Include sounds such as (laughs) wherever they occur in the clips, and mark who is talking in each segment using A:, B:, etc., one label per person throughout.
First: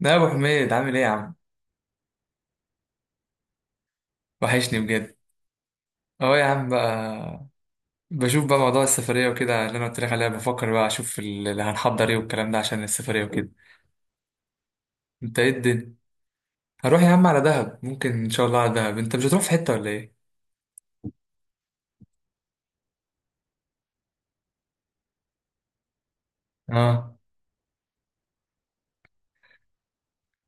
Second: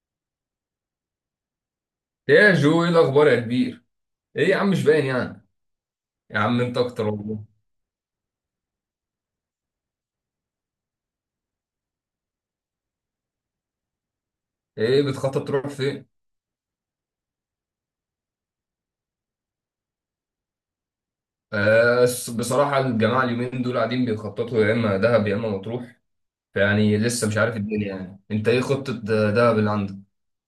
A: لا يا ابو حميد، عامل ايه يا عم؟
B: ايه يا جو، ايه الاخبار يا كبير؟ ايه يا عم،
A: وحشني
B: مش باين
A: بجد.
B: يعني.
A: اهو
B: يا
A: يا
B: عم
A: عم
B: انت اكتر والله.
A: بقى. بشوف بقى موضوع السفريه وكده اللي انا قلت لك عليها، بفكر بقى اشوف اللي هنحضر ايه والكلام ده عشان السفريه وكده.
B: ايه
A: انت
B: بتخطط
A: ايه
B: تروح
A: الدنيا؟
B: فين؟
A: هروح يا عم على دهب، ممكن ان شاء الله على دهب. انت مش هتروح في حته ولا ايه؟
B: بصراحه الجماعه اليومين دول قاعدين بيخططوا يا اما دهب يا اما مطروح. فيعني
A: اه.
B: لسه مش عارف الدنيا. يعني انت ايه خطه دهب اللي عندك؟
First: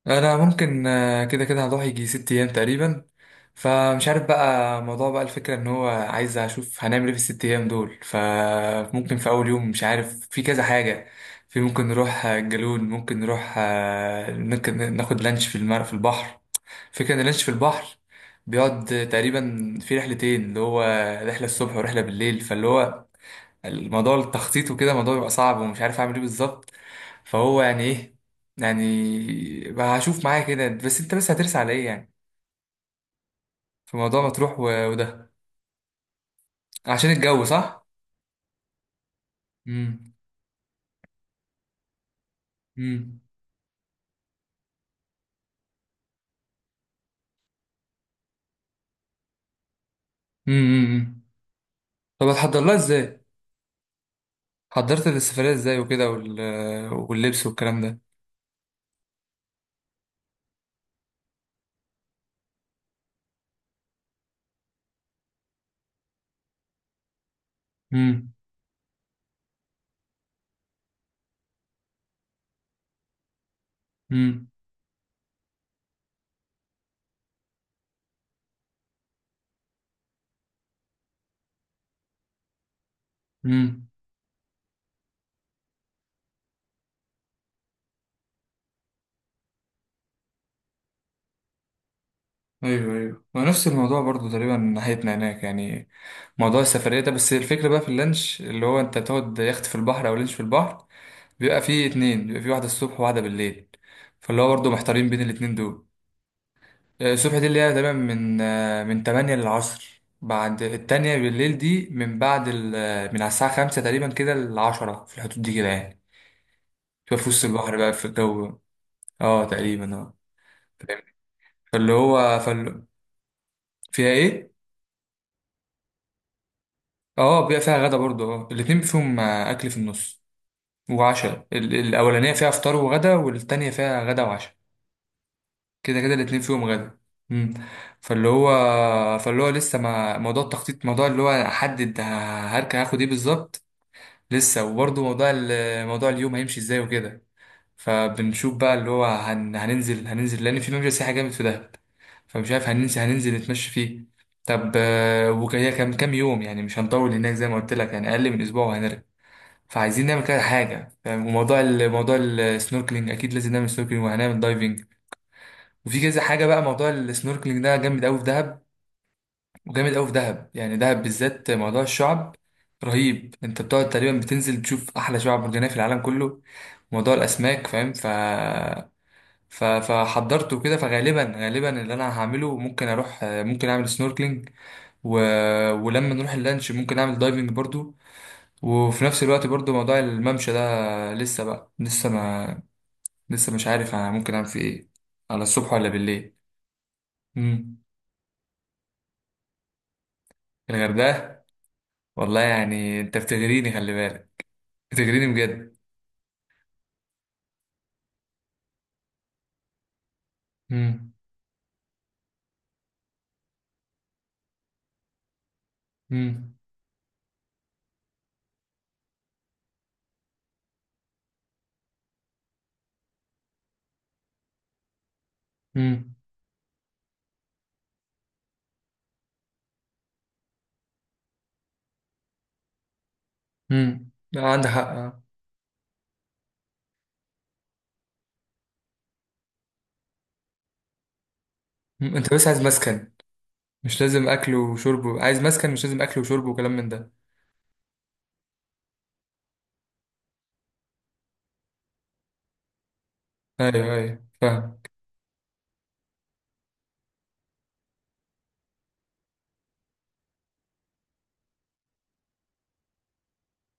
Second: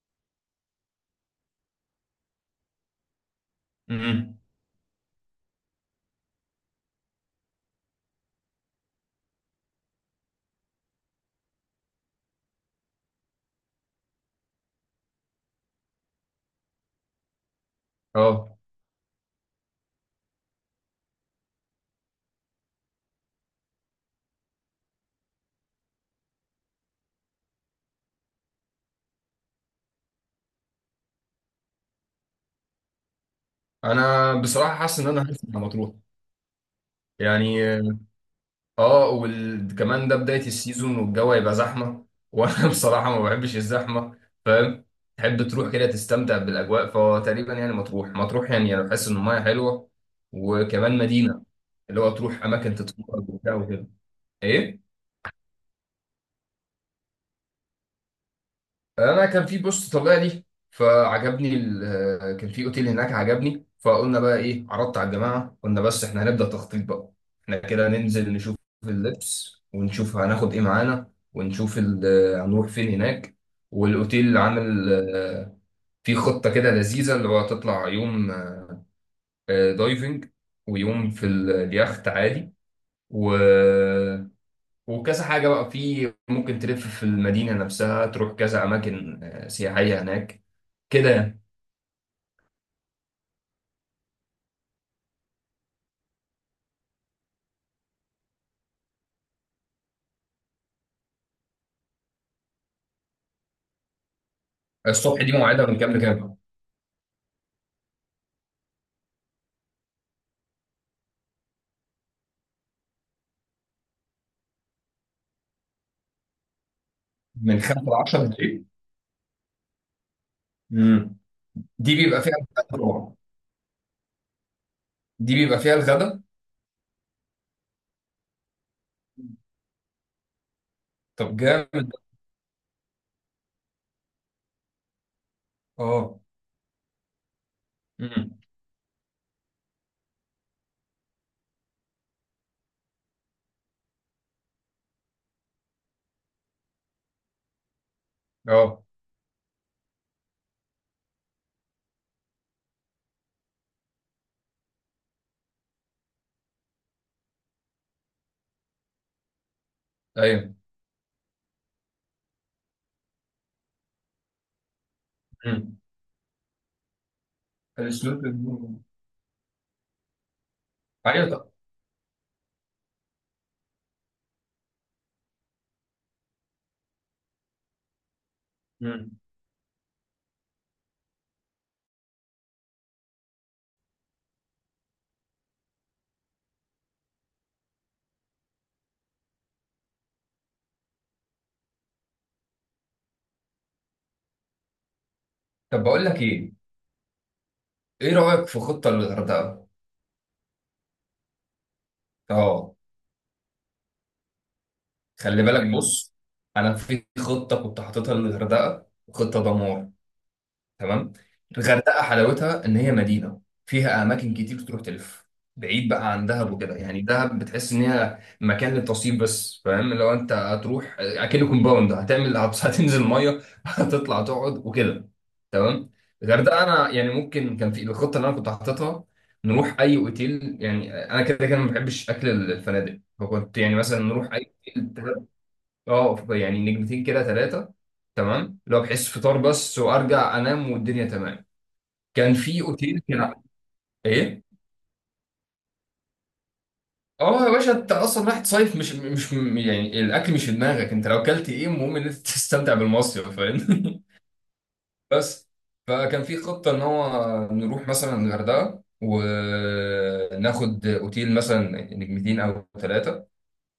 A: انا ممكن كده كده هروح يجي 6 ايام تقريبا. فمش عارف
B: امم
A: بقى موضوع بقى الفكره ان هو عايز اشوف هنعمل ايه في ال6 ايام دول. فممكن في اول يوم مش عارف في كذا حاجه. في ممكن نروح، الجالون، ممكن نروح، ممكن ناخد لانش في المر في البحر. فكره ان اللانش في البحر
B: اه،
A: بيقعد تقريبا في رحلتين، اللي هو رحله الصبح ورحله بالليل. فاللي هو الموضوع التخطيط وكده، الموضوع بيبقى صعب ومش عارف اعمل ايه بالظبط. فهو يعني ايه يعني بقى هشوف معايا كده، بس انت بس هترسى على ايه يعني؟ في موضوع
B: انا
A: مطروح
B: بصراحه حاسس ان انا
A: وده
B: هرسم على مطروح
A: عشان الجو صح.
B: يعني. اه، وكمان
A: امم.
B: ده بداية السيزون والجو هيبقى زحمة. وانا (laughs) بصراحة ما
A: امم.
B: بحبش الزحمة. فاهم، تحب تروح كده تستمتع بالاجواء، فتقريبا يعني مطروح يعني انا بحس ان المايه حلوة. وكمان
A: امم.
B: مدينة، اللي هو
A: طب
B: تروح
A: هتحضر
B: اماكن
A: لها ازاي؟
B: تتفرج وبتاع وكده. ايه،
A: حضرت السفرية ازاي وكده واللبس والكلام ده.
B: انا كان في بوست طالع لي فعجبني كان في اوتيل هناك عجبني، فقلنا بقى ايه، عرضت على الجماعه، قلنا بس احنا هنبدا تخطيط بقى. احنا كده ننزل
A: امم.
B: نشوف اللبس ونشوف هناخد ايه معانا ونشوف هنروح فين هناك، والاوتيل
A: امم.
B: عامل في خطه كده لذيذه، اللي هو تطلع يوم دايفنج، ويوم في اليخت عادي، و...
A: امم.
B: وكذا حاجه بقى. في ممكن تلف في المدينه نفسها، تروح كذا اماكن سياحيه هناك كده يعني.
A: ايوه ايوه، ما نفس الموضوع برضو تقريبا ناحيتنا هناك يعني. موضوع السفرية ده، بس الفكرة بقى في اللانش اللي هو انت تقعد يخت في البحر او لانش في البحر. بيبقى فيه اتنين، بيبقى فيه واحدة الصبح وواحدة بالليل. فاللي هو برضه محتارين بين
B: الصبح دي
A: الاتنين
B: موعدها من
A: دول.
B: كام لكام؟
A: الصبح دي اللي هي تمام من من 8 للعصر. بعد التانية بالليل دي من بعد من على الساعة 5 تقريبا كده ل10 في الحدود دي كده يعني. تبقى في وسط
B: من
A: البحر
B: 5
A: بقى
B: ل
A: في
B: 10
A: الجو.
B: بالليل.
A: اه تقريبا اه. فاهم؟
B: امم،
A: فاللي
B: دي بيبقى فيها
A: هو
B: الغدا طبعا.
A: فيها ايه؟
B: دي بيبقى فيها الغدا.
A: اه بيبقى فيها غدا برضه. اه الاتنين فيهم أكل في النص.
B: طب
A: وعشاء
B: جامد ده.
A: الأولانية فيها فطار وغدا، والتانية فيها غدا وعشاء. كده كده
B: اه.
A: الاتنين فيهم غدا. امم. فاللي
B: امم.
A: هو فاللي هو لسه ما موضوع التخطيط موضوع اللي هو احدد هركب هاخد ايه بالظبط. لسه، وبرضه موضوع موضوع اليوم هيمشي ازاي وكده. فبنشوف بقى
B: اه.
A: اللي هو هننزل لان في ممشى سياحي جامد في دهب. فمش عارف هننزل نتمشى فيه. طب وهي كام كام يوم يعني؟ مش هنطول هناك زي ما قلت لك يعني اقل من اسبوع وهنرجع. فعايزين نعمل كده
B: ايوه.
A: حاجه فاهم؟ وموضوع موضوع السنوركلينج اكيد لازم نعمل سنوركلينج وهنعمل دايفنج.
B: امم.
A: وفي كذا حاجه بقى. موضوع السنوركلينج ده جامد قوي
B: السلوت
A: في دهب.
B: ال-
A: وجامد قوي في دهب، يعني دهب
B: ايوه
A: بالذات
B: طب.
A: موضوع الشعب رهيب. انت بتقعد تقريبا بتنزل تشوف احلى شعب مرجانيه في العالم كله. موضوع الاسماك فاهم، ف
B: امم.
A: ف فحضرته كده. فغالبا غالبا اللي انا هعمله ممكن اروح ممكن اعمل سنوركلينج. و... ولما نروح اللانش ممكن اعمل دايفنج برضو. وفي نفس الوقت برضو موضوع الممشى ده لسه بقى لسه ما لسه مش عارف انا ممكن اعمل فيه ايه، على الصبح
B: طب
A: ولا
B: بقول لك
A: بالليل.
B: ايه،
A: امم.
B: ايه رايك في خطه للغردقه؟
A: الغردقه، والله
B: اه،
A: يعني انت بتغريني. خلي بالك، بتغريني
B: خلي
A: بجد.
B: بالك. بص، انا في خطه كنت حاططها للغردقه، خطه دمار. تمام.
A: مم.
B: الغردقه حلاوتها ان هي مدينه فيها اماكن كتير تروح تلف، بعيد بقى عن دهب
A: مم.
B: وكده. يعني دهب بتحس ان هي مكان للتصيف بس. فاهم، لو انت هتروح اكنه كومباوند هتعمل (laughs) هتنزل ميه (laughs) هتطلع تقعد وكده. تمام.
A: مم.
B: الغردقه انا يعني ممكن، كان في الخطه اللي انا كنت حاططها نروح اي اوتيل. يعني انا كده كده ما بحبش اكل الفنادق، فكنت يعني مثلا
A: مم.
B: نروح اي
A: لا عندك حق
B: اوتيل، اه، يعني نجمتين كده ثلاثة. تمام، لو بحس فطار بس وارجع انام والدنيا تمام.
A: انت
B: كان
A: بس عايز
B: في اوتيل
A: مسكن.
B: كده.
A: مش لازم
B: ايه؟
A: اكل وشرب، عايز مسكن مش لازم اكل وشرب وكلام من ده.
B: اه يا باشا، انت اصلا رايح تصيف، مش يعني الاكل مش في دماغك. انت لو اكلت ايه، المهم ان انت (laughs) تستمتع بالمصيف. فاهم
A: ايوه
B: (laughs)
A: ايوه فاهم.
B: بس فكان في خطة ان هو نروح مثلا الغردقة وناخد اوتيل مثلا نجمتين او ثلاثة،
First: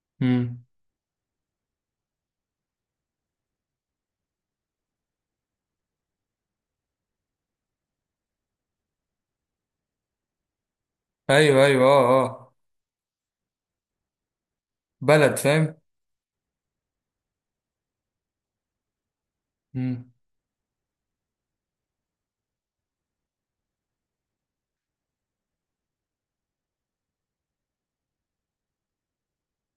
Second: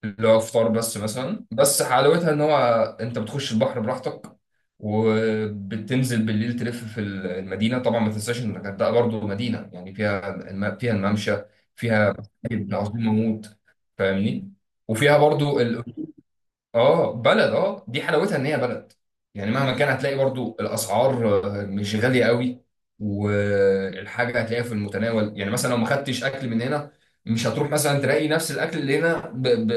B: اللي هو
A: مم.
B: فطار بس مثلا. بس حلاوتها ان هو انت بتخش البحر براحتك، وبتنزل بالليل تلف في المدينه. طبعا ما تنساش ان الغردقه برضه مدينه، يعني فيها فيها الممشى،
A: ايوه ايوه
B: فيها
A: اه اه.
B: مساجد عظيمه موت، فاهمني؟ وفيها
A: بلد
B: برضه،
A: فاهم.
B: اه، بلد. اه، دي حلاوتها ان هي بلد، يعني مهما كان
A: مم.
B: هتلاقي برضو الاسعار مش غاليه قوي. والحاجه هتلاقيها في المتناول، يعني مثلا لو ما خدتش اكل من هنا، مش هتروح مثلا تلاقي نفس الاكل اللي هنا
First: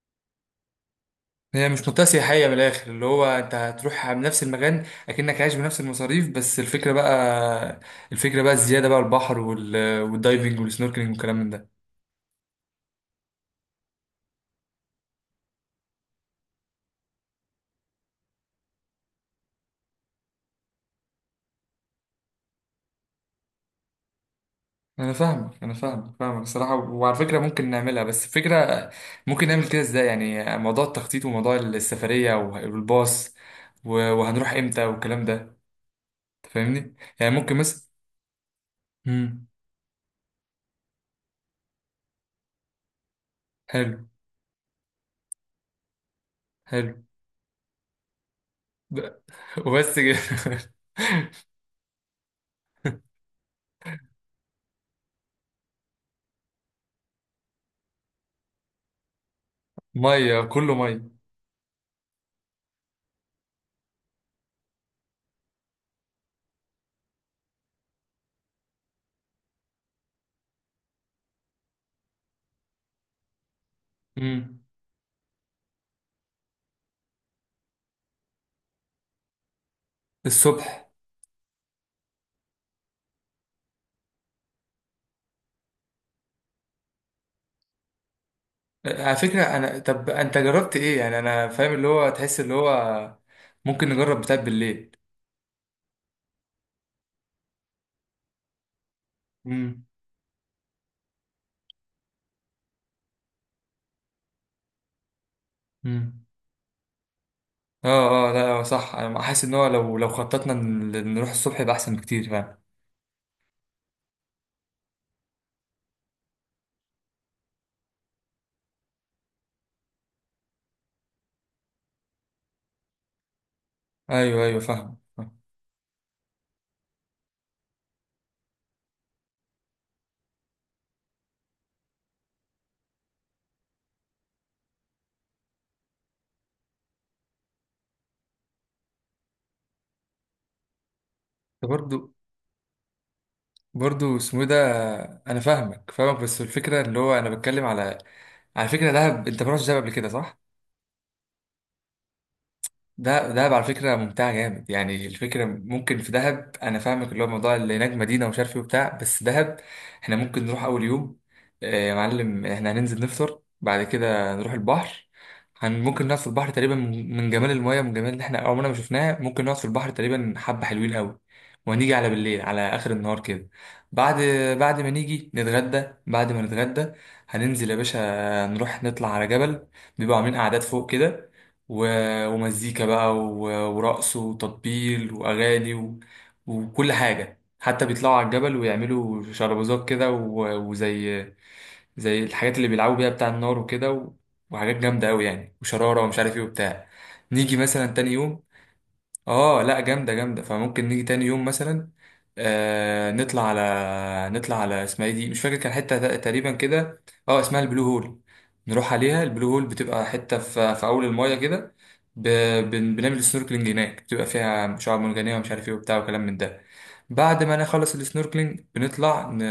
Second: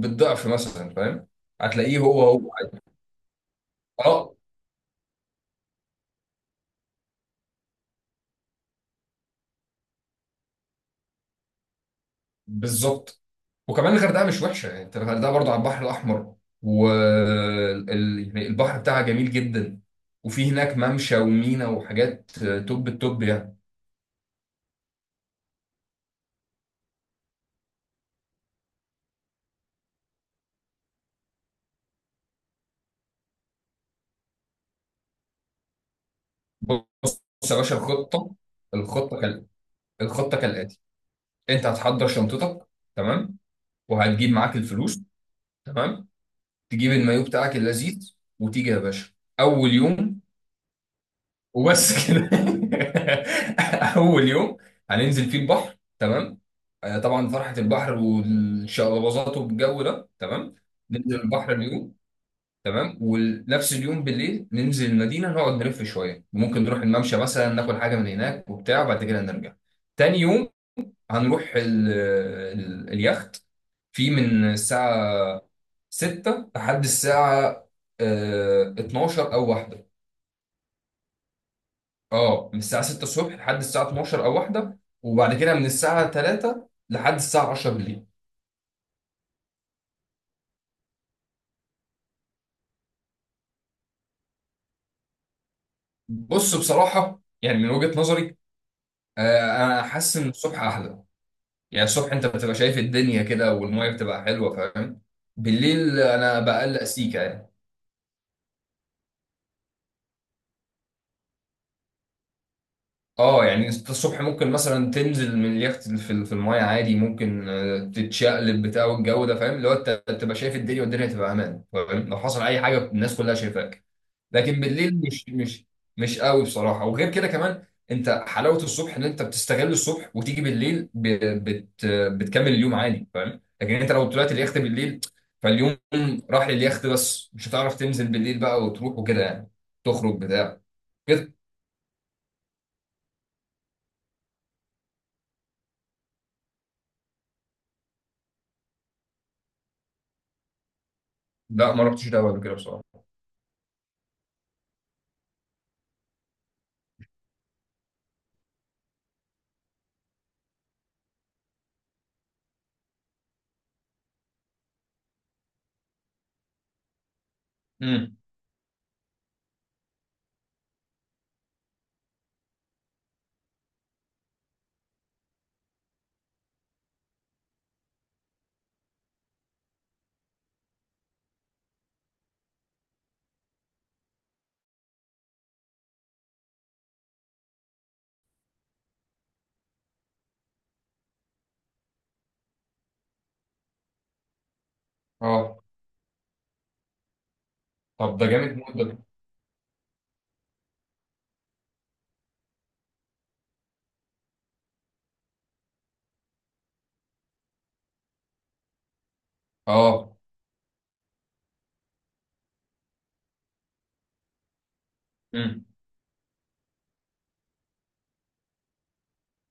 B: بالضعف مثلا، فاهم؟
A: هي مش
B: هتلاقيه
A: منطقة
B: هو
A: سياحية
B: هو.
A: من الآخر، اللي هو أنت هتروح على
B: اه
A: نفس المكان أكنك عايش بنفس المصاريف. بس الفكرة بقى، الفكرة بقى الزيادة بقى البحر والدايفنج والسنوركلينج والكلام من ده.
B: بالظبط. وكمان الغردقه مش وحشه، يعني انت الغردقه برضو على البحر الاحمر، والبحر بتاعها جميل جدا، وفي هناك ممشى ومينا وحاجات توب التوب يعني.
A: انا فاهمك انا فاهمك فاهمك الصراحه، وعلى فكره ممكن نعملها بس فكره. ممكن نعمل كده ازاي يعني، موضوع التخطيط وموضوع السفريه والباص وهنروح امتى والكلام ده. تفهمني
B: بص
A: يعني ممكن
B: يا باشا،
A: مثلا.
B: الخطة، الخطة
A: امم.
B: كال... الخطة كالآتي: أنت هتحضر شنطتك، تمام،
A: حلو.
B: وهتجيب معاك الفلوس، تمام، تجيب
A: حلو.
B: المايو بتاعك اللذيذ وتيجي يا
A: (laughs) ب-.
B: باشا. أول
A: وبس كده.
B: يوم، وبس كده. (laughs) أول يوم هننزل فيه البحر، تمام، طبعا فرحة البحر والشقلباظات والجو
A: (laughs)
B: ده،
A: ميه
B: تمام.
A: كله ميه.
B: ننزل البحر اليوم، تمام، ونفس اليوم بالليل ننزل المدينة، نقعد نلف شوية، ممكن نروح الممشى مثلا، ناكل حاجة من هناك وبتاع، وبعد كده نرجع. تاني يوم هنروح اليخت، في من
A: امم.
B: الساعة 6 لحد الساعة 12 أو واحدة.
A: الصبح.
B: اه، من الساعة 6 الصبح لحد الساعة 12 أو واحدة، وبعد كده من الساعة 3 لحد الساعة 10 بالليل.
A: على فكره، انا طب انت جربت ايه يعني؟ انا فاهم اللي هو تحس اللي هو ممكن نجرب بتاع بالليل.
B: بص بصراحة يعني من وجهة نظري، أنا حاسس إن الصبح أحلى، يعني الصبح انت بتبقى شايف الدنيا كده والميه بتبقى حلوه، فاهم؟ بالليل
A: امم.
B: انا بقلق سيكا يعني.
A: اه اه، لا هو صح انا حاسس ان هو لو خططنا نروح الصبح يبقى احسن بكتير فعلا.
B: اه، يعني انت الصبح ممكن مثلا تنزل من اليخت في الميه عادي، ممكن تتشقلب بتاع والجو ده، فاهم؟ اللي هو انت بتبقى شايف الدنيا والدنيا تبقى امان، فاهم؟ لو حصل اي حاجه الناس كلها شايفاك.
A: ايوه
B: لكن
A: ايوه
B: بالليل
A: فاهم.
B: مش قوي بصراحه. وغير كده كمان، انت حلاوه الصبح ان انت بتستغل الصبح وتيجي بالليل بت... بتكمل اليوم عادي، فاهم؟ لكن انت لو طلعت اليخت بالليل، فاليوم راح لليخت بس، مش هتعرف تنزل بالليل بقى وتروح وكده يعني، تخرج بتاع كده.
A: برضو، برضو اسمه إيه ده؟ انا فاهمك فاهمك، بس الفكره اللي هو انا بتكلم على على فكره دهب. انت ما رحتش دهب قبل كده صح؟
B: لا، ما رحتش ده قبل كده بصراحه.
A: ده دهب على فكرة ممتعة جامد يعني. الفكرة ممكن في دهب، أنا فاهمك اللي هو موضوع اللي هناك مدينة ومش عارف إيه وبتاع، بس دهب. إحنا ممكن نروح أول يوم يا معلم إحنا هننزل نفطر، بعد كده نروح البحر. هن ممكن نقعد في البحر تقريبا، من جمال المياه، من جمال
B: امم.
A: اللي إحنا عمرنا ما شفناه، ممكن نقعد في البحر تقريبا حبة حلوين قوي. وهنيجي على بالليل على آخر النهار كده، بعد بعد ما نيجي نتغدى، بعد ما نتغدى هننزل يا باشا. نروح نطلع على جبل، بيبقوا عاملين قعدات فوق كده، ومزيكا بقى ورقص وتطبيل وأغاني وكل حاجة. حتى بيطلعوا على الجبل ويعملوا شربوزات كده وزي الحاجات اللي بيلعبوا بيها بتاع النار وكده وحاجات جامدة أوي يعني،
B: اه.
A: وشرارة ومش عارف ايه وبتاع. نيجي مثلا تاني
B: طب ده
A: يوم،
B: جامد موت ده.
A: اه لا جامده جامده. فممكن نيجي تاني يوم مثلا آه نطلع على نطلع على اسمها ايه دي مش فاكر، كان حته تقريبا كده. اه اسمها البلو هول. نروح عليها البلو هول، بتبقى
B: اه.
A: حته في اول المايه كده. ب... بنعمل سنوركلينج هناك، بتبقى فيها شعاب مرجانيه ومش
B: امم.
A: عارف ايه وبتاع وكلام من ده. بعد ما نخلص السنوركلينج بنطلع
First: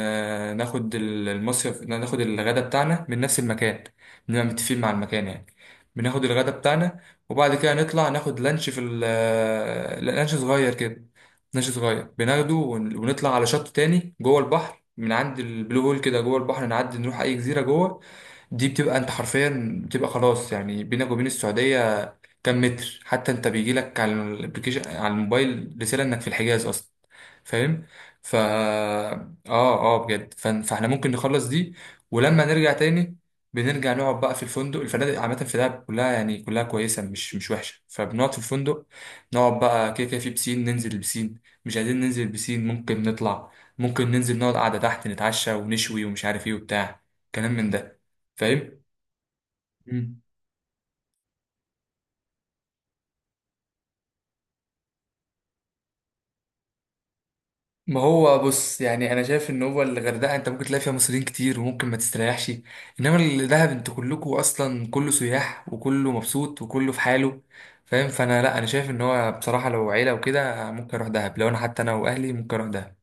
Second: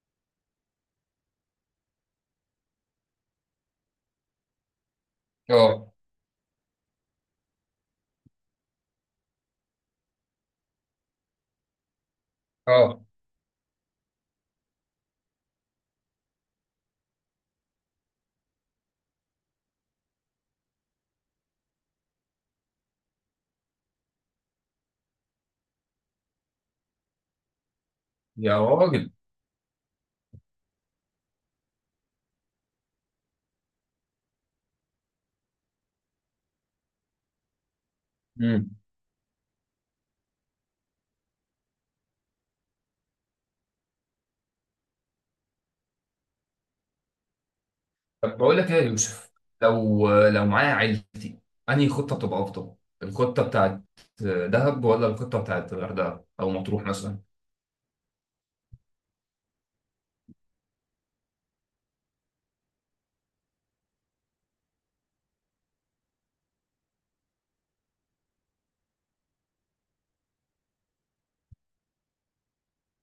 A: ناخد المصيف، ناخد الغدا بتاعنا من نفس المكان، بنبقى متفقين مع المكان يعني.
B: اه.
A: بناخد الغدا بتاعنا، وبعد كده نطلع ناخد لانش في لا، لانش صغير كده. لانش صغير بناخده
B: اه.
A: ونطلع على شط تاني جوه البحر، من عند البلو هول كده جوه البحر نعدي نروح اي جزيره جوه. دي بتبقى انت حرفيا بتبقى خلاص يعني بينك وبين السعوديه كام متر. حتى انت بيجي لك على الابلكيشن على الموبايل رساله انك في الحجاز اصلا. فاهم. فا.
B: يا راجل.
A: اه اه بجد، فاحنا ممكن نخلص دي، ولما نرجع تاني بنرجع نقعد بقى في الفندق. الفنادق عامه في دهب كلها يعني، كلها كويسه، مش وحشه. فبنقعد في الفندق، نقعد بقى كده كده في بسين، ننزل البسين. مش عايزين ننزل البسين ممكن نطلع، ممكن ننزل نقعد قعده تحت، نتعشى ونشوي ومش عارف ايه وبتاع كلام من ده.
B: طب بقول لك ايه
A: فاهم.
B: يا يوسف، لو لو معايا عيلتي، انهي خطه بتبقى افضل؟ الخطه بتاعت دهب ولا الخطه بتاعت الغردقه او مطروح مثلا؟
A: ما هو بص، يعني انا شايف ان هو الغردقه انت ممكن تلاقي فيها مصريين كتير وممكن ما تستريحش. انما الدهب انتوا كلكوا اصلا كله سياح وكله مبسوط وكله في حاله فاهم. فانا لا، انا شايف ان هو بصراحه لو عيله وكده ممكن اروح دهب. لو انا حتى انا واهلي ممكن اروح دهب،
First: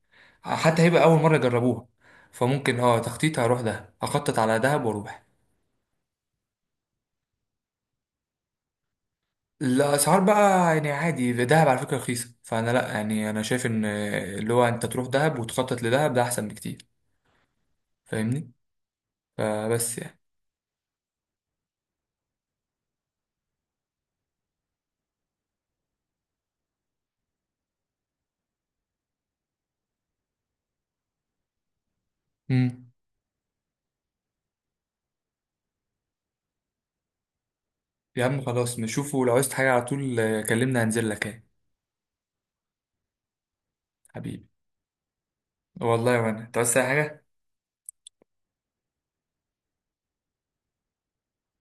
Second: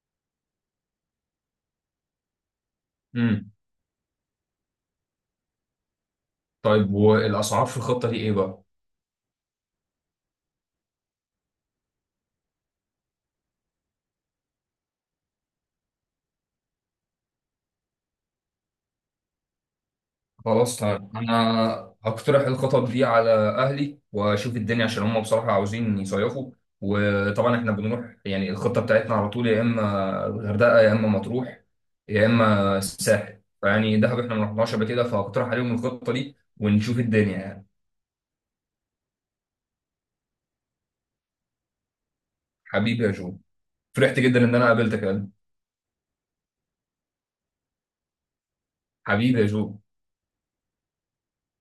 A: حتى هيبقى اول مره يجربوها. فممكن اه تخطيط
B: امم.
A: هروح دهب، اخطط على دهب واروح.
B: طيب والاسعار في الخطه دي ايه بقى؟
A: الاسعار بقى، يعني عادي دهب على فكره رخيصه. فانا لا، يعني انا شايف ان اللي هو انت تروح دهب وتخطط لدهب ده احسن بكتير فاهمني، فبس يعني.
B: خلاص طيب، انا هقترح الخطط دي على اهلي واشوف الدنيا، عشان هم بصراحه عاوزين يصيفوا. وطبعا احنا بنروح يعني، الخطه بتاعتنا على طول يا اما الغردقه يا اما مطروح يا اما
A: امم.
B: الساحل. فيعني دهب احنا ما رحناش قبل كده، فهقترح عليهم الخطه دي ونشوف الدنيا يعني.
A: يا عم خلاص نشوفه، لو عايزت حاجة على طول كلمني هنزل لك ايه.
B: حبيبي يا جو، فرحت جدا
A: حبيبي،
B: ان انا قابلتك يا قلبي.
A: والله وانا انت عايز أي حاجة.
B: حبيبي يا جو.